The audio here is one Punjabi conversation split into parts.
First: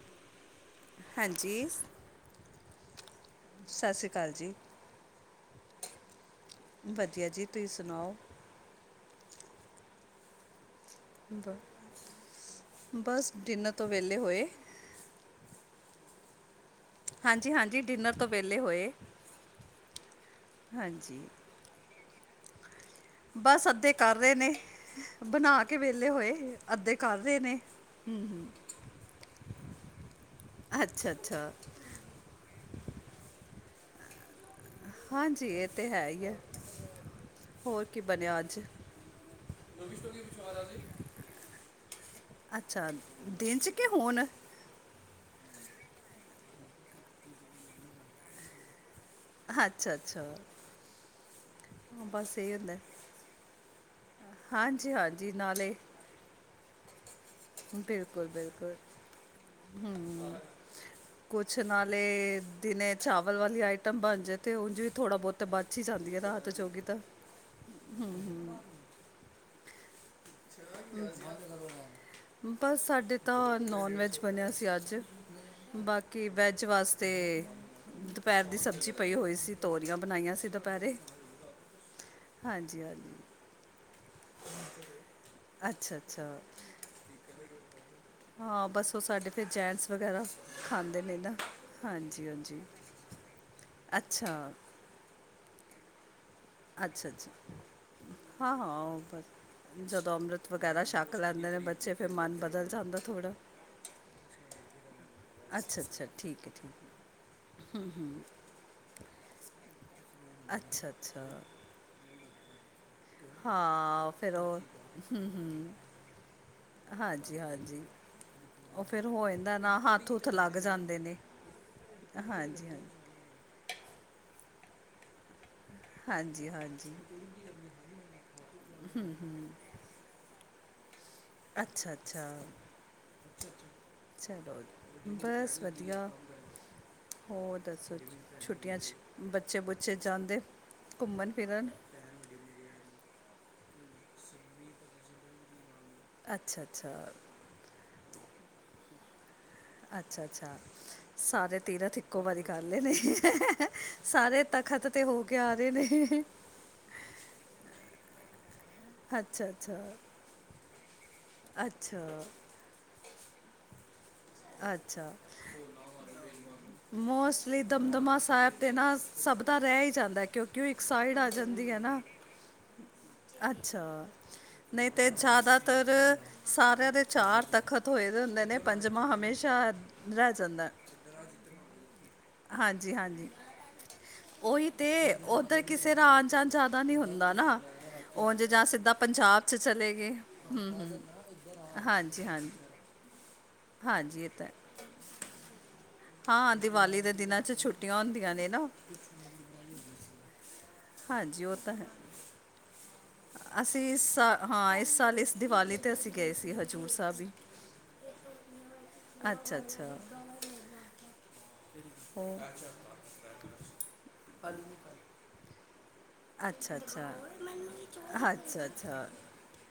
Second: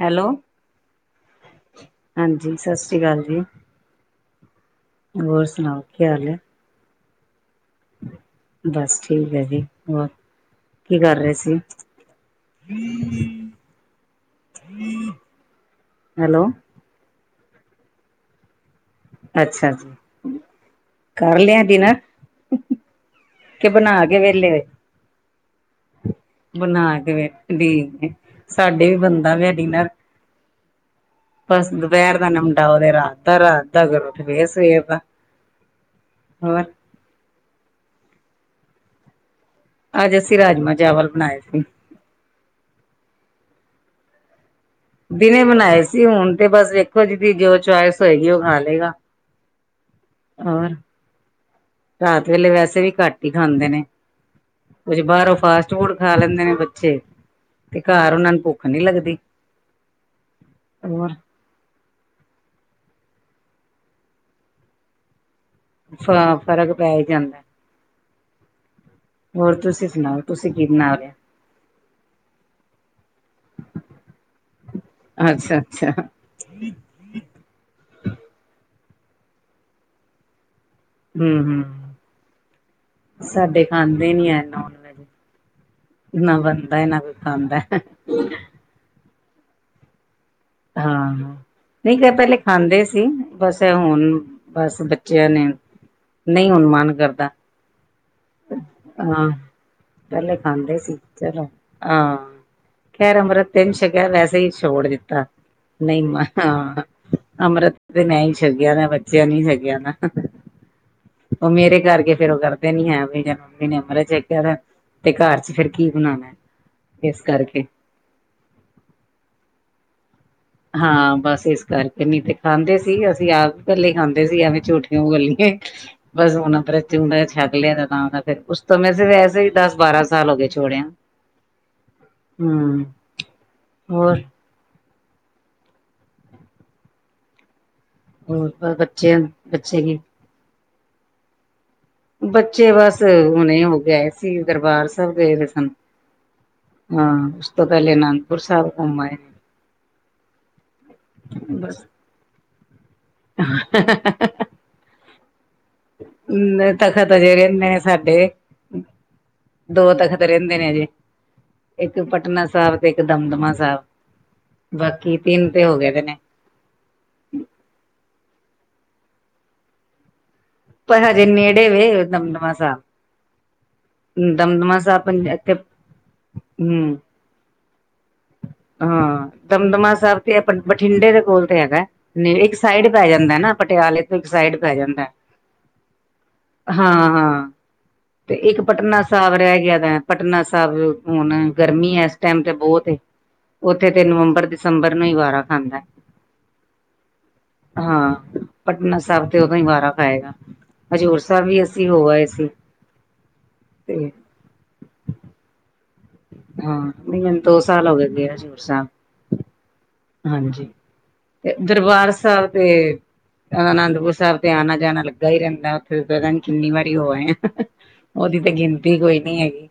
ਹੈਲੋ, ਹਾਂਜੀ ਹਾਂਜੀ ਸਤਿ ਸ਼੍ਰੀ ਅਕਾਲ ਜੀ। ਸਤਿ ਸ਼੍ਰੀ ਅਕਾਲ ਜੀ। ਹੋਰ ਸੁਣਾਓ, ਕੀ ਹਾਲ ਏ? ਵਧੀਆ ਜੀ, ਤੁਹੀ ਸੁਣਾਓ? ਬਸ ਠੀਕ ਹੈ ਜੀ, ਹੋਰ? ਕੀ ਕਰ ਰਹੇ ਸੀ? ਬਸ ਡਿਨਰ ਤੋਂ ਵਿਹਲੇ ਹੋਏ ਹੈਲੋ। ਹਾਂਜੀ-ਹਾਂਜੀ, ਡਿਨਰ ਤੋਂ ਵੇਲੇ ਹੋਏ ਅੱਛਾ, ਹਾਂਜੀ ਕਰ ਲਿਆ ਡਿਨਰ? ਬਸ ਕਿ ਅੱਧੇ ਬਣਾ ਕਰ ਕੇ ਰਹੇ ਵਿਹਲੇ ਨੇ, ਬਣਾਕੇ ਵੇਹਲੇ ਹੋਏ। ਅੱਧੇ ਕਰ ਬਣਾਕੇ ਰਹੇ ਨੇ ਵੀ, ਸਾਡੇ ਵੀ ਬਣਦਾ ਪਿਆ ਡੀਨਰ। ਅੱਛਾ-ਅੱਛਾ। ਦੁਪਹਿਰ ਦਾ ਨਿਪਟਾਓ, ਤਾ ਰਾਤ ਦਾ ਕਰੋ, ਤੇ ਫਿਰ ਸਵੇਰ ਦਾ ਹਾਂਜੀ, ਇਹ ਤਾਂ ਹੈਹੀ ਏ, ਹੋਰ ਹੋਰ ਕੀ ਬਣਿਆ ਅੱਜ? ਅੱਜ ਅਸੀਂ ਰਾਜਮਾਂ-ਚਾਵਲ ਬਣਾਏ ਸੀ। ਅੱਛਾ, ਦਿਨ'ਚ ਕਿ ਹੋਨ? ਦਿਨੇ ਬਣਾਏ ਸੀ, ਹੁਣ ਤੇ ਬਸ ਦੇਖੋ ਜੀਦੀ ਜੋ ਚੌਇਸ ਹੋਏਗੀ ਉਹ ਖਾਲੇਗਾ। ਅੱਛਾ-ਅੱਛਾ। ਹੋਰ, ਰਾਤ ਵੇਲੇ ਇਹ ਹੁੰਦਾ ਵੈਸੇ ਵੀ ਘੱਟ ਹੀ ਖਾਂਦੇ ਨੇ। ਹਾਂਜੀ ਕੁਛ ਹਾਂਜੀ ਬਾਹਰੋਂ ਨਾਲੇ ਫਾਸਟ-ਫੂਡ ਖਾ ਲੈਂਦੇ ਨੇ, ਬੱਚੇ। ਤੇ ਘਰ ਬਿਲਕੁਲ ਉਹਨਾ ਨੂੰ ਭੁੱਖ ਬਿਲਕੁਲ ਨੀ ਲੱਗਦੀ‌। ਹੂੰ ਕੁਛ ਨਾਲੇ, ਦਿਨੇ ਚਾਵਲ ਵਾਲੀ ਆਈਟਮ ਬਣਜੇ, ਤੇ ਉੰਝ ਵੀ ਥੋੜਾ, -ਬ੍ਹੋਤ ਬਚ ਹੀ ਫ ਜਾਂਦੀ ਏ ਨਾ, ਰਾਤ ਫ਼ਰਕ ਜੋਗੀ ਪੈ ਤਾਂ ਹੀ ਜਾਂਦਾ ਹੋਰ, ਤੁਸੀਂ ਸੁਣਾਓ? ਤੁਸੀਂ ਕੀ ਬਣਾ ਲਿਆ ਕਰੋਗਾ [unintelligible] ਬਸ ਸਾਡੇ ਤਾ ਨੋਨ-ਵੇਜ ਬਣਿਆ ਸੀ ਅੱਜ, ਅੱਛਾ ਅੱਛਾ ਬਾਕੀ ਵੈੱਜ ਵਾਸਤੇ ਤੇ, ਦੁਪਹਿਰ ਦੀ ਸਬਜ਼ੀ ਪਈ ਹੋਈ ਸੀ, ਤੋਰੀਆਂ ਬਣਾਈਆਂ ਸੀ ਦਪਹਿਰੇ। ਹੂੰ, ਹੂੰ ਸਾਡੇ ਖਾਂਦੇ ਨੀ ਐ ਤਾਂ, ਅੱਛਾ ਅੱਛਾ ਨਵਨ ਨਾ ਐਨਾ ਪਸੰਦੈ। ਹਾਂ, ਬਸ ਉਹ ਸਾਡੇ ਫਿਰ ਜੈਂਟਸ ਵਗੈਰਾ ਖਾਂਦੇ ਹਾਂ, ਨੇ ਨਾ ਨਹੀਂ ਕ ਹਾਂਜੀ ਪਹਿਲੇ ਹਾਂਜੀ ਖਾਂਦੇ ਸੀ, ਬਸ ਹੁਣ ਅੱਛਾ ਬਸ ਚਿਆਂ ਨੇ, ਨਹੀਂ ਹੁਣ ਮਨ ਕਰਦਾ। ਹਾਂ-ਹਾਂ, ਉਹ ਬਸ ਹਾਂ ਜਦੋਂ ਪਹਿਲੇ ਅੰਮ੍ਰਿਤ ਖਾਂਦੇ ਵਗੈਰਾ ਸੀ, ਛਕ ਚਲੋ ਲੈਂਦੇ ਨੇ ਬੱਚੇ ਫਿਰ ਹਾਂ ਮਨ ਬਦਲ ਜਾਂਦਾ ਖੈਰ ਥੋੜਾ ਅੰਮ੍ਰਤ ਤੇ ਨਹੀਂ ਸ਼ਕਿਆ ਵੈਸੇ ਹੀ ਛੋੜ ਦਿੱਤਾ ਅੱਛਾ ਨਹੀਂ ਅੱਛਾ ਮ ਠੀਕ ਹੈ ਠੀਕ ਹਾਂ, ਅੰਮ੍ਰਿਤ ਤੇ ''ਮੈਂ ਹੀ ਛਕਿਆ ਨਾ, ਬੱਚਿਆਂ ਨੇ ਨੀ ਛਕਿਆ ਨਾ ਹੈ। ਅੱਛਾ ਅੱਛਾ ਉਹ ਮੇਰੇ ਕਰਕੇ ਫੇਰ ਉਹ ਕਰਦੇ ਨੀ ਹੈ ਮੇਰੀ ਮੰਮੀ ਨੇ ਅੰਮ੍ਰਿਤ ਹਾਂ ਫਿਰ ਛਕਿਆ ਵੈ, ਉਹ ਤੇ ਘਰ'ਚ ਫਿਰ ਕੀ ਬਨਾਣੈ ਹਾਜੀ-ਹਾਂਜੀ, ਉਹ ਫੇਰ ਹੋ ਜਾਂਦਾ ਨਾ, ਹੱਥ-ਹੂਥ ਲੱਗ ਜਾਂਦੇ ਹਾਂ ਨੇ ਬਸ ਇਸ ਕਰਕੇ ਨੀ ਤੇ ਹਾਂਜੀ ਹਾਂਜੀ ਖਾਂਦੇ ਸੀ ਅਸੀਂ ਆਪ ਭੱਲੇ ਖਾਂਦੇ ਸੀ ਐਵੇਂ ਝੂਠ ਕਿਊ ਬੋਲੀਏ ਬਸ ਹਾਂਜੀ ਹੁਣ ਅੰਮ੍ਰਿਤ ਹਾਂਜੀ ਜੋਦਾ ਛਕ ਲਿਆ ਉਸ ਸਮੇਂ ਵੈਸੇ ਹੀ ਦਸ ਬਾਰਾਂ ਸਾਲ ਹੋ ਗਏ ਛੋੜਿਆ ਅੱਛਾ ਅੱਛਾ ਹਮ ਹੋਰ ਚਲੋ ਬਸ ਵਧੀਆ ਹੋਰ ਦੱਸੋ ਜੀ ਹੋਰ ਛੁੱਟੀਆਂ 'ਚ ਬੱਚੇ ਬੱਚੇ ਬੁੱਚੇ ਕੀ ਜਾਂਦੇ ਘੁੰਮਣ ਫਿਰਨ ਬੱਚੇ ਬਸ ਹੁਣੇ ਹੋ ਕੇ ਆਏ ਸੀ ਸੀ ਦਰਬਾਰ ਸਾਹਿਬ ਗਏ ਹੋਏ ਸਨ ਅੱਛਾ ਅੱਛਾ ਹਾਂ ਉਸ ਤੋਂ ਪਹਿਲੇ ਅਨੰਦਪੁਰ ਸਾਹਿਬ ਘੁੰਮ ਆਏ ਅੱਛਾ ਅੱਛਾ ਸਾਰੇ ਬਸ ਤੀਰਥਇੱਕੋ ਵਾਰੀ ਵਾਰੀ ਕਰ ਲਏ ਨੇ ਸਾਰੇ ਤਖਤ ਤੇ ਹੋ ਕੇ ਆ ਰੇ ਨੇ ਨਾ ਤਖਤ ਹਜੇ ਰਹਿੰਦੇ ਨੇ ਸਾਡੇ ਅੱਛਾ ਅੱਛਾ ਦੋ ਤਖਤ ਰਹਿੰਦੇ ਨੇ ਸਾਡੇ ਇੱਕ ਅੱਛਾ ਪਟਨਾ ਸਾਹਿਬ ਇੱਕ ਦਮਦਮਾ ਸਾਹਿਬ ਅੱਛਾ ਬਾਕੀ ਤਿੰਨ ਤੇ ਹੋ ਗਏ ਤੇ ਨੇ ਮੋਸਟਲੀ ਦਮਦਮਾ ਸਾਹਿਬ ਤੇ ਨਾ ਸਭ ਦਾ ਰਹਿ ਹੀ ਜਾਂਦਾ ਹੈ ਕਿਉਂ ਇੱਕ ਪਰ ਸਾਈਡ ਹਜੇ ਆ ਨੇੜੇ ਜਾਂਦੀ ਹੈ ਨਾ ਵੇ ਦਮਦਮਾ ਸਾਹਿਬ ਅੱਛਾ ਦਮਦਮਾ ਨਹੀਂ ਸਾਹਿਬ ਤੇ ਪੰ ਇੱਥੇ ਜ਼ਿਆਦਾਤਰ ਸਾਰਿਆਂ ਹਮ ਦੇ ਚਾਰ ਤਖਤ ਹੋਏ ਦੇ ਹੁੰਦੇ ਨੇ ਪੰਜਵਾਂ ਹਾਂ ਹਮੇਸ਼ਾ ਦਮਦਮਾ ਸਾਹਿਬ ਰਹਿ ਤੇ ਜਾਂਦਾ ਹੈ। ਬਠਿੰਡੇ ਦੇ ਕੋਲ ਤੇ ਹੈਗਾ ਇੱਕ ਸਾਈਡ ਹਾਂਜੀ ਪੈ ਹਾਂਜੀ ਜਾਂਦਾ ਨਾ ਪਟਿਆਲੇ ਤੋਂ ਇੱਕ ਸਾਈਡ ਉਹੀ ਪੈ ਤੇ ਜਾਂਦਾ ਉੱਧਰ ਕਿਸੇ ਦਾ ਆਣ ਜਾਂੰਦ ਜ਼ਿਆਦਾ ਹਾਂ ਨੀ ਹੁੰਦਾ ਹਾਂ ਨਾ ਤੇ ਉਝ ਇੱਕ ਜਾਂ ਸਿੱਧਾ ਪਟਨਾ ਸਾਹਿਬ ਪੰਜਾਬ ਚ ਰਹਿ ਗਿਆ ਚਲੇ ਦਾ ਗਏ ਪਟਨਾ ਹਮ ਹਮ ਸਾਹਿਬ ਹੁਣ ਗਰਮੀ ਹੈ ਇਸ ਹਾਂਜੀ ਟਾਈਮ ਹਾਂਜੀ ਤੇ ਬਹੁਤ ਏ। ਉੱਥੇ ਤੇ ਹਾਂਜੀ ਇਹ ਤਾਂ ਨਵੰਬਰ ਹੈ। ਦਸੰਬਰ ਨੂੰ ਹੀ ਵਾਰਾ ਖਾਂਦਾ ਹਾਂ ਦੀਵਾਲੀ ਦੇ ਦਿਨਾਂ 'ਚ ਛੁੱਟੀਆਂ ਹਾਂ ਹੁੰਦੀਆਂ ਨੇ ਨਾ ਪਟਨਾ ਸਾਹਿਬ ਤੇ ਉਦੋਂ ਹੀ ਵਾਰਾ ਆਏਗਾ ਹਜ਼ੂਰ ਹਾਂਜੀ ਸਾਹਿਬ ਉਹ ਵੀ ਤਾਂ ਹੈ ਅਸੀਂ ਹੋ ਆ ਏ ਸੀ ਅਸੀਂ ਤੇ ਇਸ ਸਾਲ ਹਾਂ ਇਸ ਸਾਲ ਇਸ ਦੀਵਾਲੀ ਤੇ ਅਸੀਂ ਗਏ ਸੀ ਹਾਂ ਹਜੂਰ ਸਾਹਿਬ ਨਹੀਂ ਵੀ ਮੈਨ ਦੋ ਸਾਲ ਹੋ ਗਏ ਗਏ ਹਜ਼ੂਰ ਸਾਹਿਬ ਅੱਛਾ ਅੱਛਾ ਹਾਂਜੀ ਤੇ ਦਰਬਾਰ ਉਹ ਸਾਹਿਬ ਤੇ ਅਨੰਦਪੁਰ ਸਾਹਿਬ ਤੇ ਆਣਾ ਜਾਣਾ ਲੱਗਾ ਹੀ ਰਹਿੰਦਾ ਫਿਰ ਪਤਾ ਨੀ ਕਿੰਨੀ ਅੱਛਾ ਵਾਰੀ ਹੋ ਅੱਛਾ ਆ ਆ ਉਹਦੀ ਤੇ ਅੱਛਾ ਗਿਣਤੀ ਅੱਛਾ ਕੋਈ ਨੀ ਹੈਗੀ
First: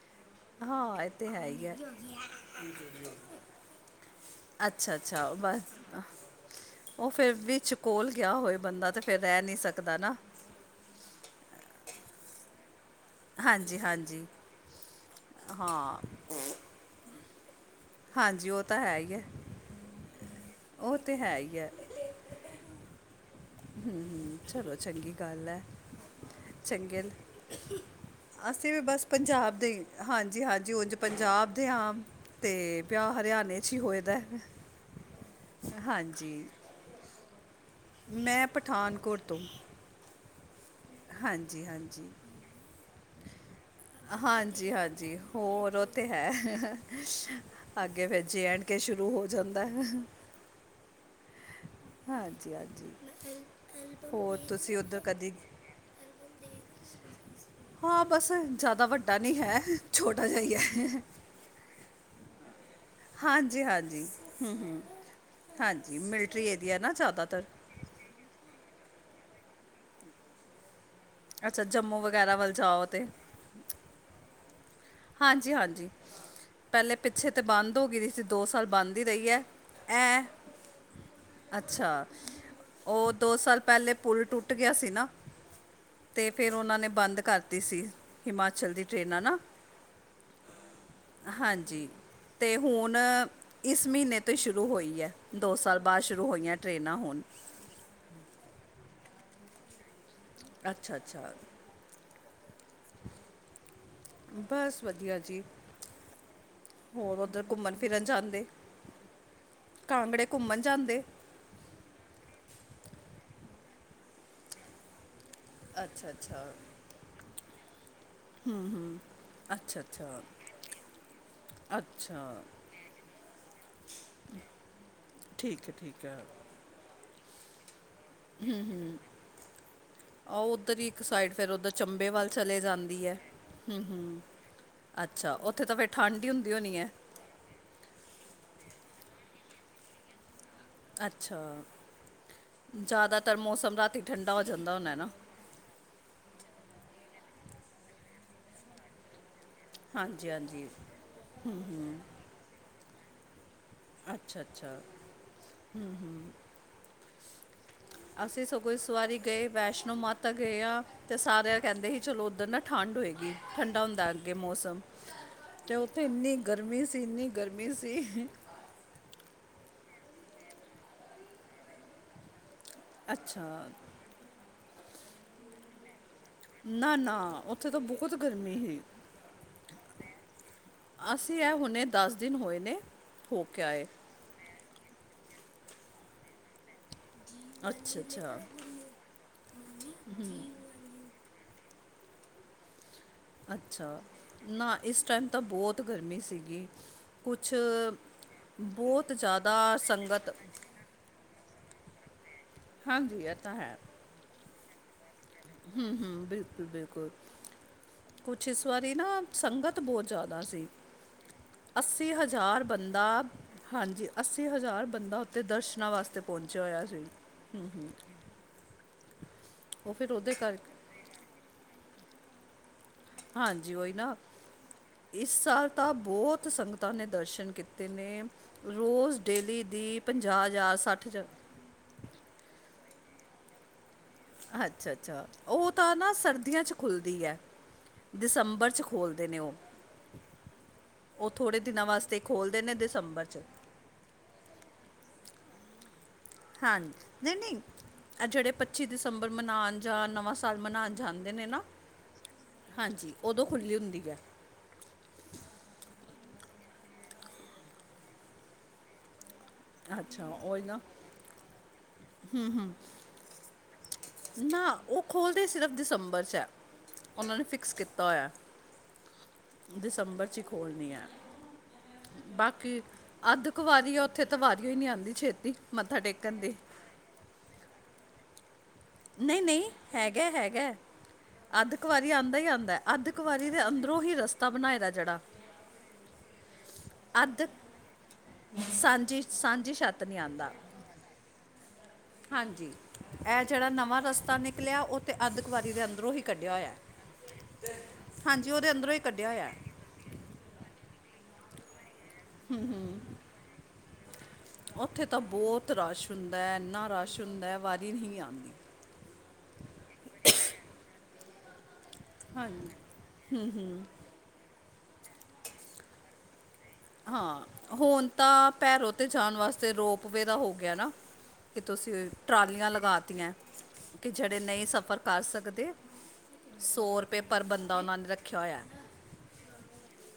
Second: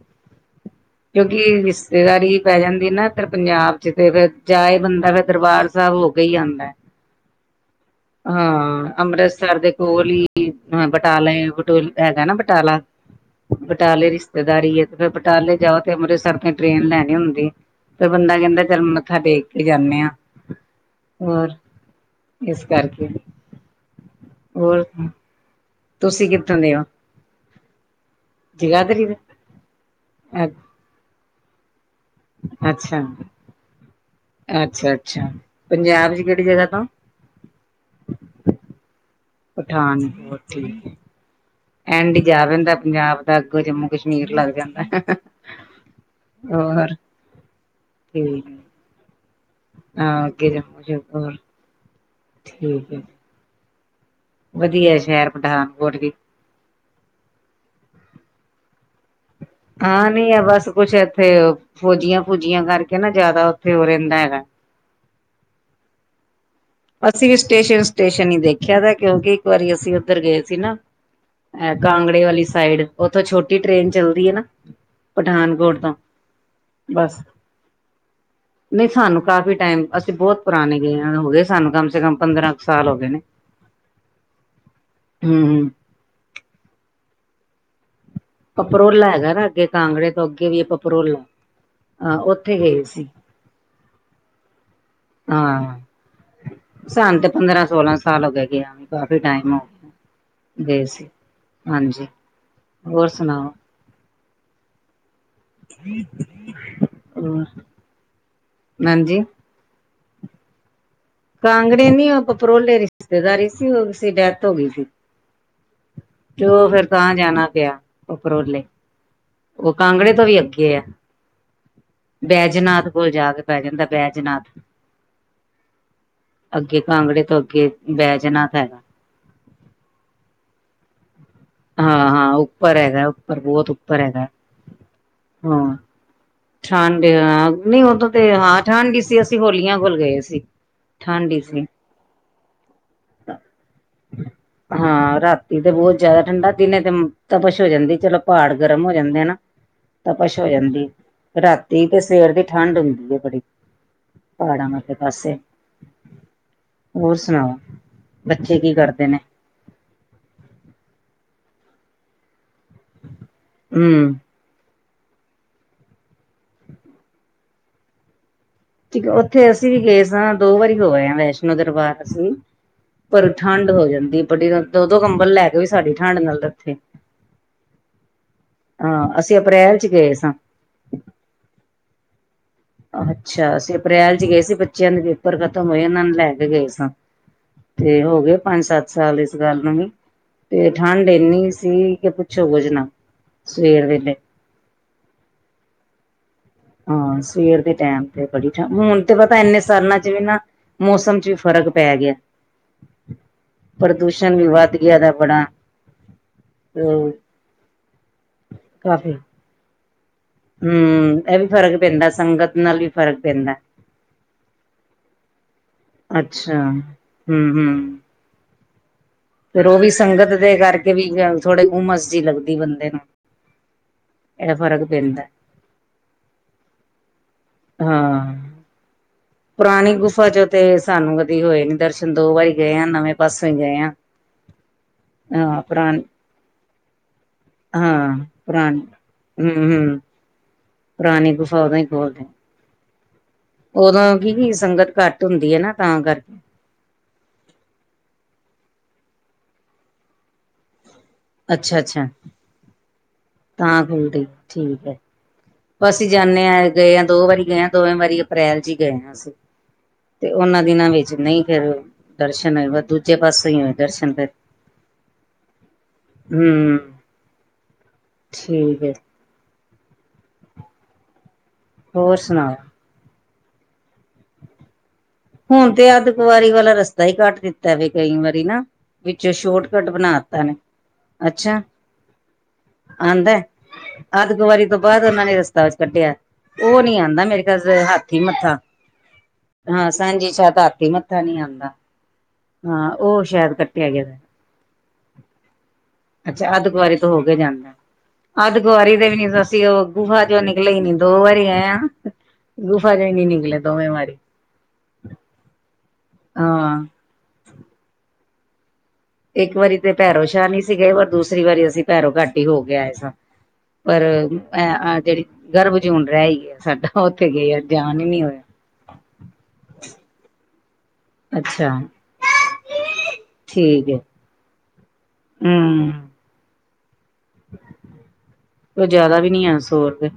ਹਾਂ ਤੇ ਕਿਉਂਕਿ ਹੈ ਇਹ ਹੀ ਹੈ ਰਿਸ਼ਤੇਦਾਰੀ ਪੈ ਜਾਂਦੀ ਨਾ ਤੇ ਪੰਜਾਬ ਚ ਤੇ ਫਿਰ ਜਾਏ ਅੱਛਾ ਬੰਦਾ ਫਿਰ ਅੱਛਾ ਉਹ ਦਰਬਾਰ ਬਸ ਸਾਹਿਬ ਹੋ ਕ ਹੀ ਆਉਦਾ ਹੈ ਉਹ ਫਿਰ ਵਿੱਚ ਕੋਲ ਗਿਆ ਹੋਏ ਬੰਦਾ ਤੇ ਫਿਰ ਰਹਿ ਨਹੀਂੀ ਅੰਮ੍ਰਿਤਸਰ ਦੇ ਸਕਦਾ ਕੋਲ ਨਾ ਹੀ ਬਟਾਲੇ ਬਟੂ ਹੈਗਾ ਨਾ ਬਟਾਲਾ ਹਾਂਜੀ ਬਟਾਲੇ ਹਾਂਜੀ ਰਿਸ਼ਤੇਦਾਰੀ ਹੈ ਤੇ ਫਿਰ ਬਟਾਲੇ ਜਾਓ ਤੇ ਹਾਂ ਅੰਮ੍ਰਿਤਸਰ ਦੀ ਟ੍ਰੇਨ ਲੈਣੀ ਹੁੰਦੀ ਫਿਰ ਬੰਦਾ ਹਾਂਜੀ ਉਹ ਕਹਿੰਦਾ ਤਾਂ ਚਲ ਹੈ ਹੀ ਮੱਥਾ ਹੈ ਟੇਕ ਕੇ ਜਾਂਦੇ ਆਾਂ ਉਹ ਤੇ ਹੈ ਹੋਰ ਇਸ ਕਰਕੇ ਹਮ ਹਮ ਚਲੋ ਹੋਰ ਚੰਗੀ ਗੱਲ ਹੈ ਤੁਸੀਂ ਕਿੱਥੋਂ ਦੇ ਹੋ ਚੰਗੇ ਲ- ਅਸੀਂ ਵੀ ਜਗਾਦਰੀ ਬਸ ਦੇ ਪੰਜਾਬ ਦੇ ਹਾਂਜੀ ਹਾਂਜੀ ਉਝ ਪੰਜਾਬ ਦੇ ਹਾ ਅਤੇ ਅੱਛਾ ਵਿਆਹ ਹਰਿਆਣੇ 'ਚ ਹੀ ਹੋਏ ਦਾ ਹੈ। ਅੱਛਾ ਅੱਛਾ ਪੰਜਾਬ ਚ ਕਿਹੜੀ ਹਾਂਜੀ ਜਗ੍ਹਾ ਤੋਂ ਮੈਂ ਪਠਾਨਕੋਟ ਤੋਂ ਪਠਾਨਕੋਟ ਠੀਕ ਹੈ ਹਾਂਜੀ ਹਾਂਜੀ ਐਂਡ ਜਾ ਰੈਂਦਾ ਪੰਜਾਬ ਦਾ ਅੱਗੋਂ ਜੰਮੂ ਕਸ਼ਮੀਰ ਲੱਗ ਜਾਂਦਾ ਹਾਂਜੀ-ਹਾਂਜੀ, ਹੋਰ ਓ ਤੇ ਹੈ, ਹੋਰ ਅੱਗੇ ਫੇਰ ਜੇ ਠੀਕ ਐਂਡ ਕੇ ਸ਼ੁਰੂ ਹੋ ਜਾਂਦਾ ਹੈ ਹਾਂ ਅੱਗੇ ਜੰਮੂ ਜਾਊਗਾ ਹੋਰ ਹਾਂਜੀ-ਹਾਂਜੀ, ਠੀਕ ਹੈ ਹੋਰ ਤੁਸੀਂ ਓਦਰ ਕਦੀ ਟਾਂਕ ਪੋਟਗੀ। ਹਾਂ ਬਸ ਜਾਦਾ ਵੱਡਾ ਨੀ ਹੈ। ਹਾਂ ਛੋਟਾ ਨੀ ਆ ਜਿਹਾ ਬਸ ਹੀ ਕੁਛ ਹੈ ਏਥੇ ਫੋਜੀਆਂ ਫੂਜੀਆਂ ਕਰਕੇ ਨਾ ਜ਼ਾਦਾ ਹਾਂਜੀ ਓਥੇ ਓ ਰੈਂਦਾ ਹੈਗਾ। ਹਾਂਜ ਜੀ ਮਿਲਟਰੀ ਏਰੀਆ ਨਾ। ਅਸੀਂ ਵੀ ਜ਼ਿਆਦਾਤਰ ਸਟੇਸ਼ਨ-ਸਟੇਸ਼ਨ ਈ ਦੇਖੇਆ ਦਾ ਕਿਓਂਕਿ ਇੱਕ ਵਾਰੀ ਅਸੀਂ ਓਦਰ ਗਏ ਸੀ ਨਾ। ਅੱਛਾ ਐ ਜੰਮੂ ਕਾਂਗੜੇ ਵਗੈਰਾ ਵਾਲੀ ਵੱਲ ਜਾਓ ਸਾਈਡ ਤੇ ਓਥੋਂ ਛੋਟੀ ਟਰੇਨ ਚੱਲਦੀ ਐ ਨਾ। ਪਠਾਨਕੋਟ ਤੋਂ ਪੈਲੇ ਬਸ ਪਿੱਛੇ ਤਾ ਬੰਦ ਹੋ ਗਈ ਦੀ ਸੀ ਦੋ ਸਾਲ ਨਹੀਂ ਬੰਦ ਈ ਸਾਨੂੰ ਰਈ ਐ, ਕਾਫ਼ੀ ਟਾਈਮ ਅਸੀਂ ਐੲ ਬਹੁਤ ਪੁਰਾਣੇ ਗਏ ਹੋ ਗਏ ਸਾਨੂੰ ਕਮ ਅੱਛਾ ਸੇ ਕਮ ਪੰਦਰਾਂ ਕੁ ਸਾਲ ਹੋ ਗਏ ਓ ਨੇ ਦੋ ਸਾਲ ਪੈਲੇ ਪੁਲ ਟੁੱਟ ਗੇਆ ਸੀ ਨਾ। ਹਮ ਤੇ ਫੇਰ ਓਨਾਂ ਨੇ ਬੰਦ ਕਰਤੀ ਸੀ। ਹਿਮਾਚਲ ਦੀ ਪਪਰੋਲਾ ਟ੍ਰੇਨਾਂ ਹੈਗਾ ਨਾ ਅੱਗੇ ਕਾਂਗੜੇ ਤੋਂ ਅੱਗੇ ਵੀ ਏ ਪਪਰੋਲਾ, ਹਾਂਜੀ ਅਹ ਤੇ ਓਥੇ ਗਏ ਹੁਣ ਸੀ। ਇਸ ਮੀਨੇ ਤੋਂ ਈ ਸ਼ੁਰੂ ਹੋਈ ਐ, ਦੋ ਸਾਲ ਹਾਂ ਬਾਦ ਸ਼ੁਰੂ ਹੋਈਆਂ ਟਰੇਨਾਂ ਹੁਨ। ਸਾਨੂੰ ਤੇ ਪੰਦਰਾਂ ਸੋਲਾਂ ਸਾਲ ਹੋ ਗੇ ਗੇਆ ਨੂੰ ਵੀ ਕਾਫੀ ਟੈਮ ਹੋ ਗਿਆ ਗਏ ਅੱਛਾ ਸੀ। ਅੱਛਾ ਹਾਂਜੀ, ਹੋਰ ਸਨਾਓ ਬਸ ਵਦੀਆ ਜੀ। ਹੋਰ ਓਦਰ ਘੁੰਮਨ ਫਿਰਨ ਜਾਂਦੇ। ਹਾਂਜੀ ਕਾਂਗੜੇ ਘੁੰਮਨ ਜਾਂਦੇ ਕਾਂਗੜੇ ਨੀ ਓ ਪਪਰੋਲੇ ਰਿਸ਼ਤੇਦਾਰੀ ਸੀ ਹੋਗੀ ਸੀ ਡੈਥ ਹੋਗੀ ਸੀ। ਅੱਛਾ ਅੱਛਾ ਜੋ ਫਿਰ ਤਾਂ ਜਾਨਾ ਪਿਆ। ਪਪਰੋਲੇ ਅੱਛਾ ਓ ਕਾਂਗੜੇ ਅੱਛਾ ਤੋਂ ਵੀ ਅੱਗੇ ਐ। ਅੱਛਾ। ਬੈਜਨਾਥ ਕੋਲ ਜਾ ਕੇ ਪੈ ਜਾਂਦਾ ਬੈਜਨਾਥ ਠੀਕ ਐ-ਠੀਕ ਐ। ਅੱਗੇ ਕਾਂਗੜੇ ਤੋਂ ਅੱਗੇ ਬੈਜਨਾਥ ਹੈਗਾ ਹੂੰ-ਹੂੰ, ਆ ਓਦਰ ਈ। ਇੱਕ ਸਾਈਡ ਫੇਰ ਓਦਰ ਹਾਂ ਚੰਬੇ ਵੱਲ ਹਾਂ ਚਲੇ ਉੱਪਰ ਜਾਂਦੀ ਹੈਗਾ ਐ, ਉੱਪਰ ਬਹੁਤ ਉੱਪਰ ਹੂੰ-ਹੂੰ, ਹੈਗਾ ਅੱਛਾ ਓਥੇ ਹਾਂ ਤਾਂ ਫੇਰ ਠੰਡ ਈ ਹੁੰਦੀ ਹੋਨੀ ਐ। ਠੰਡ ਹਾਂ ਨਈ ਓਦੋਂ ਤੇ ਹਾਂ ਠੰਢ ਈ ਸੀ ਅਸੀਂ ਹੋਲੀਆਂ ਕੋਲ ਗਏ ਸੀ। ਠੰਡ ਅੱਛਾ, ਹੀ ਸੀ ਜ਼ਾਦਾਤਰ ਮੌਸਮ ਰਾਤੀ ਠੰਡਾ ਹੋ ਜਾਂਦਾ ਹੋਨੈ ਨਾ। ਨਈ ਤੇ ਬਹੁ ਜ਼ਾਦਾ ਠੰਡਾ ਦਿਨੇ ਤੇ ਤਬਸ਼ ਹੋ ਜਾਂਦੀ ਚਲੋ ਪਾੜ ਗਰਮ ਹੋ ਜਾਂਦੇ ਐ ਨਾ। ਤਪਸ਼ ਹੋ ਹਾਂਜੀ-ਹਾਂਜੀ। ਜਾਂਦੀ ਰਾਤੀ ਤੇ ਸਵੇਰ ਦੀ ਠੰਡ ਹੁੰਦੀ ਐ ਬੜੀ। ਅੱਛਾ-ਅੱਛਾ, ਪਹਾੜਾਂ ਵਾਲੇ ਪਾਸੇ ਹੂੰ ਹੋਰ ਸਨਾਓ ਅਸੀਂ ਸਗੋਂ ਇਸ ਵਾਰੀ ਗਏ ਵੈਸ਼ਨੋ ਮਾਤਾ ਤਾਂ ਗਏ ਆ, ਤੇ ਸਾਰੇ ਕੈਂਦੇ ਸੀ ਚਲੋ ਓਦਰ ਨਾ ਠੰਡ ਹੋਏਗੀ ਠੰਡਾ ਹੁੰਦਾ। ਹੂੰ ਗੇ ਮੌਸਮ ਤੇ ਓਥੇ ਇੰਨੀ ਗਰਮੀ ਸੀ ਇੰਨੀ ਗਰਮੀ ਸੀ ਠੀਕ ਐ ਓਥੇ ਅਸੀਂ ਵੀ ਗਏ ਸਾਂ ਦੋ ਵਾਰੀ ਹੋ ਆਏ ਹਾਂ ਵੈਸ਼ਨੋ ਦਰਬਾਰ ਅਸੀਂ। ਪਰ ਅੱਛਾ ਠੰਢ ਹੋ ਜਾਂਦੀ ਐ ਬਡੀ ਰਾਤ ਦੋ-ਦੋ ਕੰਬਲ ਲੈ ਕੇ ਵੀ ਸਾਡੀ ਠੰਢ ਨਾਲ ਇੱਥੇ ਨਾ-ਨਾ ਔਥੇ ਤਾਂ ਬੋਤ ਗਰਮੀ ਹੀ ਹਾਂ ਅਸੀਂ ਅਪ੍ਰੈਲ ਚ ਗਏ ਸਾਂ ਅਸੀਂ ਐ ਹੁਣੇ ਦਸ ਦਿਨ ਹੋਏ ਨੇ, ਹੋ ਕੇ ਆਏ ਸੀ ਗਏ ਸੀ ਬੱਚਿਆਂ ਦੇ ਪੇਪਰ ਖ਼ਤਮ ਹੋਏ, ਏਨਾਂ ਨੂੰ ਲੈ ਕੇ ਗਏ ਸਾ, ਅੱਛਾ ਤੇ ਹੋ ਗਏ ਅੱਛਾ ਪੰਜ ਸੱਤ ਸਾਲ ਇਸ ਗੱਲ ਨੂੰ ਵੀ, ਤੇ ਠੰਡ ਏਨੀ ਸੀ ਕੇ ਪੁੱਛੋ ਕੁਛ ਨਾ ਸਵੇਰ ਅੱਛਾ ਵੇਲੇ ਨਾ ਇਸ ਟਾਈਮ ਤਾਂ ਬੋਤ ਗਰਮੀ ਸੀਗੀ ਹਾਂ, ਕੁਛ ਸਵੇਰ ਦੇ ਟੈਮ ਤੇ ਬੜੀ ਠੰ, ਹੁਣ ਬਹੁਤ ਤੇ ਪਤਾ ਇੰਨੇ ਜ਼ਿਆਦਾ ਸਰਨਾਂ ਚ ਵੀ ਸੰਗਤ ਨਾ ਮੌਸਮ ਚ ਵੀ ਫ਼ਰਕ ਪੈ ਗਿਆ ਹਾਂਜੀ। ਐ ਤਾਂ ਹੈ। ਪ੍ਰਦੂਸ਼ਣ ਵੀ ਵੱਧ ਗਿਆ। ਏਦਾ ਬੜਾ ਹਮ -ਹਮ ਬਿਲਕੁਲ- ਬਿਲਕੁਲ, ਅ ਕੁਛ ਇਸ ਵਾਰੀ ਨਾ ਕਾਫੀ ਸੰਗਤ ਬੋਤ ਜਾਦਾ ਸੀ। ਹੂੰ ਇਹ ਵੀ ਫ਼ਰਕ ਪੈਂਦਾ ਅੱਸੀ ਸੰਗਤ ਹਜਾਰ ਨਾਲ ਵੀ ਬੰਦਾ ਫ਼ਰਕ ਪੈਂਦਾ ਹਾਂਜੀ ਅੱਸੀ ਹਜ਼ਾਰ ਬੰਦਾ ਔਥੇ ਦਰਸ਼ਨਾਂ ਵਾਸਤੇ ਪੋਂਚੇਆ ਅੱਛਾ ਹੋਇਆ ਸੀ। ਹਮ ਹਮ ਹੂੰ-ਹੂੰ। ਫੇਰ ਔਹੀ ਸੰਗਤ ਦੇ ਕਰਕੇ ਵੀ ਥੋੜੇ [unintelligible] ਉਮਸ ਜੀ ਲੱਗਦੀ ਬੰਦੇ ਨੂੰ ਹਾਂਜੀ ਔਈ ਨਾ, ਇਹ ਫ਼ਰਕ ਪੈਂਦਾ। ਇਸ ਸਾਲ ਤਾਂ ਬੋਤ ਸੰਗ ਤਾ ਔਨੇ ਦਰਸ਼ਨ ਕੀਤੇ ਨੇ, ਹਾਂ। ਰੋਜ਼ ਡੇਲੀ ਪੁਰਾਣੀ ਦੀ ਗੁਫਾ ਚੋਂ ਪੰਜਾਹ ਹਜ਼ਾਰ ਤੇ ਸੱਠ ਸਾਨੂੰ ਹਜ਼ਾਰ ਕਦੀ ਹੋਏ ਨੀ ਦਰਸ਼ਨ, ਦੋ ਵਾਰੀ ਗਏ ਆ ਨਵੇਂ ਪਾਸੇ ਔ ਈ ਗਏ ਆ ਅੱਛ-, ਅੱਛਾ ਹਾਂ ਔ ਤਾਂ ਪੁਰਾਣੀ ਨਾ ਸਰਦੀਆਂ 'ਚ ਖੁੱਲਦੀ ਐ - ਹਾਂ, ਪਰਾਨ ਹਮ-ਹਮ ਔ ਥੋੜੇ ਦਿਨਾਂ ਵਾਸਤੇ ਈ ਖੋਲ੍ਹਦੇ ਨੇ ਦਸੰਬਰ ਚ ਔਦੋਂ ਕੀ ਕੀ ਸੰਗਤ ਘੱਟ ਹੁੰਦੀ ਏ ਨਾ ਤਾਂ ਕਰਕੇ ਹਾਂਜੀ, ਨਈ -ਨਈ ਜੇੜੇ ਪੱਚੀ ਦਿਸੰਬਰ ਮਨਾਨ ਜਾਂ ਨਵਾਂ ਸਾਲ ਮਨਾਨ ਅੱਛਾ-ਅੱਛਾ, ਹਾਂਜੀ, ਔਦੋਂ ਤਾਂ ਖੁੱਲਦੀ ਠੀਕ ਐ- ਅਸੀਂ ਜਾਂਨੇ ਆ ਐ ਗਏ ਐ, ਦੋ ਵਾਰੀ ਗਏ ਐ, ਦੋਵੇਂ ਵਾਰੀ ਅਪ੍ਰੈਲ ਚ ਈ ਗਏ ਆ ਅਸੀਂ ਤੇ, ਔਨਾਂ ਦਿਨਾਂ ਵਿੱਚ ਨਈ ਫੇਰ ਹਮ-ਹਮ, ਫਿਰ। ਨਾ ਔ ਖੋਲਦੇ ਈ ਸਿਰਫ਼ ਦਸੰਬਰ'ਚ ਆ। ਹੂੰ ਔਨਾਂ ਨੇ ਫਿਕਸ ਕੀਤਾ ਹੋਇਆ। ਠੀਕ ਐ। ਦਿਸੰਬਰ'ਚ ਈ ਖੋਲਣੀ ਆ ਹੋਰ ਸੁਣਾਓ? ਬਾਕੀ ਅੱਧ ਕੁਵਾਰੀ ਆ, ਔਥੇ ਤੇ ਵਾਰੀਓ ਈ ਨੀ ਆਦੀ ਛੇ ਹੁਣ ਤੇ ਅੱਧ ਕੁਵਾਰੀ ਵਾਲਾ ਰਸਤਾ ਈ ਕੱਟ ਦਿੱਤਾ ਵੇ, ਕਈ ਵਾਰੀ ਨਾ। ਵਿੱਚੋ ਨਹੀਂ ਨਹੀਂ ਸ਼ੋਰਟਕੱਟ ਹੈਗਾ ਬਣਾਤਾ ਨੇ। ਹੈਗਾ ਹੈ। ਅੱਛਾ ਅੱਧ ਕੁਵਾਰੀ ਆਂਦਾ ਹੀ ਆਂਦਾ ਹੈ। ਅੱਧ ਆਂਦੈ ਕੁਵਾਰੀ ਦੇ ਅੰਦਰੋਂ ਹੀ ਰਸਤਾ ਅੱਧ-ਕੁਵਾਰੀ ਤੋਂ ਬਣਾਇਆ ਬਾਅਦ ਜਿਹੜਾ ਔਨਾਂ ਨੇ ਰਸਤਾ ਵਿੱਚ ਕੱਢਿਆ। ਔ ਨੀ ਆਂਦਾ ਮੇਰੇ ਅੱਧ ਖਿਆਲ ਚ ਤੇ ਹਾਥੀ ਮੱਥਾ ਸਾਂਝੀ ਸਾਂਝੀ ਹਾਂ ਛੱਤ ਨਹੀਂ ਹਾਂਜੀ ਆਂਦਾ ਸ਼ਾਇਦ ਹਾਥੀ ਮੱਥਾ ਨੀ ਆਂਦਾ। ਹਾਂ, ਉਹ ਸ਼ਾਇਦ ਜੇੜਾ ਕੱਟਿਆ ਨਵਾਂ ਗਿਆ ਰਸਤਾ ਨਿਕਲਿਆ ਓਤੇ ਅੱਧ ਕੁਵਾਰੀ ਦੇ ਅੰਦਰ ਅੱਛਾ ਅੱਧ ਕੁਵਾਰੀ ਤੋਂ ਹੋਕੇ ਜਾਂਦਾ, ਹਾਂਜੀ ਅੱਧ ਉਹਦੇ ਅੰਦਰੋਂ ਕੁਵਾਰੀ ਹੀ ਤੇ ਵੀ ਕੱਢਿਆ ਨੀ ਹੋਇਆ ਅਸੀਂ ਹੈ। ਔ ਗੁਫਾ ਚੋ ਨਿਕਲੇ ਈ ਨੀ, ਦੋ ਵਾਰੀ ਗਏ ਆਂ, ਗੁਫਾ ਚੋ ਹੀ ਨੀ ਨਿਕਲੇ, ਦੋਵੇਂ ਵਾਰੀ। ਔਥੇ ਤਾਂ ਬਤ ਰਸ਼ ਹੁੰਦੈ, ਹਾਂ। ਐਨਾ ਰਸ਼ ਹੁੰਦੈ, ਵਾਰੀ ਨੀ ਹੀ ਆਂਦੀ। ਇੱਕ ਵਾਰੀ ਤੇ ਭੈਰੋਸ਼ਾਹ ਨਹੀ ਸੀ ਗਏ, ਪਰ ਦੂਸਰੀ ਵਾਰੀ ਅਸੀ ਭੈਰੋ ਘੱਟੀ ਹਾਂਜੀ ਹੋਕੇ ਆਏ ਸਾਂ, ਪਰ ਐਂ ਆ, ਜਿਹੜੀ ਗਰਭਜੂਨ ਰੈ ਈ ਗਿਯਾ ਸਾਡਾ। ਉੱਥੇ ਹਾਂ, ਗਏ ਜਾਣ ਹੀ ਹੁਣ ਨੀ ਹੋਇਆ। ਤਾਂ ਭੈਰੋ ਤੇ ਜਾਣ ਵਾਸਤੇ, ਰੋਪ ਵੇਰਾ ਹੋਗਿਆ ਨਾ। ਕਿ ਅੱਛਾ। ਤੁਸੀਂ, ਟਰਾਲੀਆਂ ਲਗਾਤੀਆਂ, ਠੀਕ ਹੈ ਕਿ ਜਿਹੜੇ ਨ ਈ ਸਫ਼ਰ ਕਰ ਸਕਦੇ ਹਮ ਸੌ-ਰਪਏ ਪਰ ਬੰਦਾ ਓਨਾਂ ਨੇ ਰੱਖਿਆ ਹੋਇਆ। ਕੋਈ ਜ਼ਿਆਦਾ ਵੀ ਨੀ ਆ ਸੌ ਰੁਪਏ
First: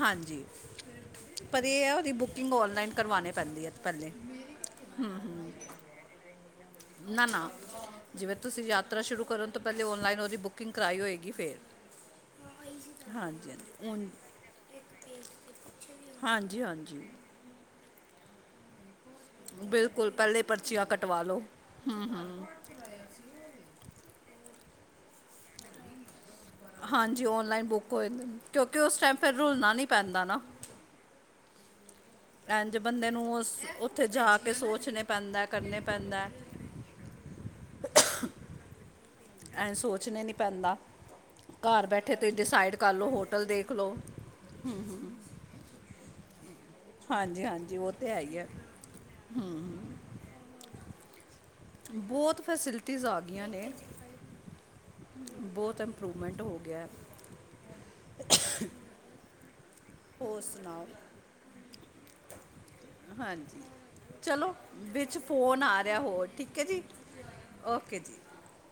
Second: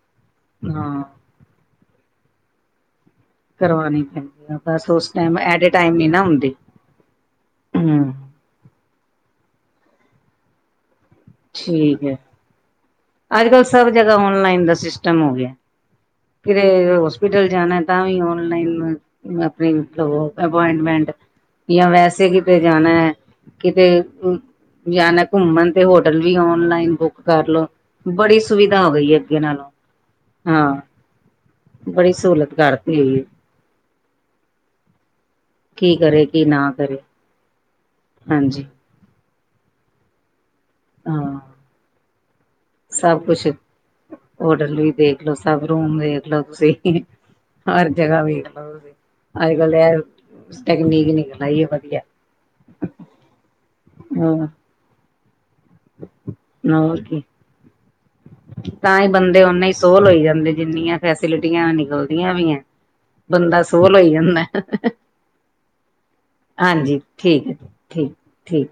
ਹਾਂਜੀ, ਹਾਂ। ਪਰ ਏ ਐ ਓਦੀ ਬੁਕਿੰਗ ਔਨਲਾਈਨ ਕਰਵਾਨੀ ਕਰਵਾਨੀ ਪੈਂਦੀ ਆ, ਬਸ ਉਸ ਟੈਮ ਐਟੇ ਟਾਇਮ ਨੀ ਨਾ ਹੁੰਦੀ। ਨਾ-ਨਾ ਹਮ। ਜਿਵੇਂ ਤੁਸੀਂ ਯਾਤਰਾ ਸ਼ੁਰੂ ਕਰਨ ਤੋਂ ਪਹਿਲੇ ਔਨਲਾਈਨ ਓਦੀ ਬੁਕਿੰਗ ਕਰਾਈ ਹੋਏਗੀ ਫੇਰ। ਹਾਂਜੀ ਅੱਜ-ਕਲ ਸਭ ਹਾਂਜੀ ਜਗ੍ਹਾ ਔਨਲਾਈਨ ਦਾ ਸਿਸਟਮ ਹੋਗਿਆ। ਹਾਂਜੀ-ਹਾਂਜੀ। ਹੋਸਪਿਟਲ ਜਾਨਾ ਤਾ ਵੀ ਔਨਲਾਈਨ, ਅਪਨੀ ਬਿਲਕੁਲ ਮਤਲਬ ਓ ਪਹਿਲੇ ਪਰਚੀਆਂ ਅਪੌਇੰਟਮੈਂਟ ਕਟਵਾ ਲਓ ਯਾਂ ਹੂੰ ਵੈਸੇ ਹੂੰ ਕਿਤੇ ਜਾਨਾ ਐ, ਕਿਤੇ ਜਾਨਾ ਘੁੰਮਨ ਤੇ ਹੋਰ ਵੀ ਔਨਲਾਈਨ ਬੁੱਕ ਹਾਂਜੀ ਕਰ ਲੋ, ਆਨਲਾਈਨ ਬੁੱਕ ਹੋ ਜਾਂਦੇ ਨੇ। ਬੜੀ ਕਿਉਂਕਿ ਸੁਵਿਧਾ ਹੋ ਉਸ ਗਈ ਟਾਈਮ ਐ ਫਿਰ ਅੱਗੇ ਨਾਲੋਂ, ਰੁਲਣਾ ਨਹੀਂ ਪੈਂਦਾ ਨਾ ਹਾਂ। ਬੜੀ ਸਹੂਲਤ ਐਂਜ ਕਰਤੀ ਬੰਦੇ ਹੋਈ ਹੈ। ਨੂੰ ਓਥੇ ਜਾਕੇ ਸੋਚਨੇ ਪੈਂਦਾ, ਕਰਨੇ ਕੀ ਕਰੇ ਪੈਂਦਾ‌। ਕੀ ਨਾ ਕਰੇ ਹਾਂਜੀ ਐਂ ਸੋਚਨੇ ਨੀ ਪੈਂਦਾ। ਹਾਂ ਘਰ ਬੈਠੇ ਤੇ ਡਿਸਾਈਡ ਕਰ ਲੋ, ਸਭ ਹੋਟਲ ਦੇਖਲੋ, ਹੂੰ ਪਹਿਲੋ ਸਭ ਰੂਮ ਵੇਖਲੋ ਤੁਸੀਂ। ਹਾਂਜੀ ਹਾਂਜੀ ਹਰ ਉਹ ਤੇ ਹੈ ਜਗ੍ਹਾ ਹੀ ਹੈ ਵੇਖਲੋ ਤੁਸੀ ਅੱਜ-ਕਲ ਐ ਟੈਕਨੀਕ ਨਿਕਲ ਆਈ ਹੈ ਵਧੀਆ ਬੋਤ ਫੈਸੀਲਿਟੀਜ਼ ਆ ਗਈਆਂ ਨੇ, ਹਾਂ ਬੋਤ ਇੰਪਰੂਵਮੈਂਟ ਹੋ ਗਿਆ ਹੈ ਹੋਰ ਕੀ, ਤਾਂ ਈ ਬੰਦੇ ਓੰਨੇ ਈ ਸੋਲ ਹੋਈ ਹੋਰ ਜਾਂਦੇ, ਸੁਣਾਓ ਜਿੰਨੀਆਂ ਫੈਸਿਲਿਟੀਆਂ ਨਿਕਲਦੀਆਂ ਪੀਆਂ ਹਾਂਜੀ ਬੰਦਾ ਸੋਲ ਹੋਈ ਜਾਂਦਾ ਚਲੋ ਐ, ਵਿੱਚ ਫੋਨ ਆ ਰਿਹਾ ਹੋਰ ਠੀਕ ਹੈ ਜੀ ਹਾਂਜੀ ਠੀਕ ਐ, ਓਕੇ ਠੀਕ ਜੀ ਠੀਕ।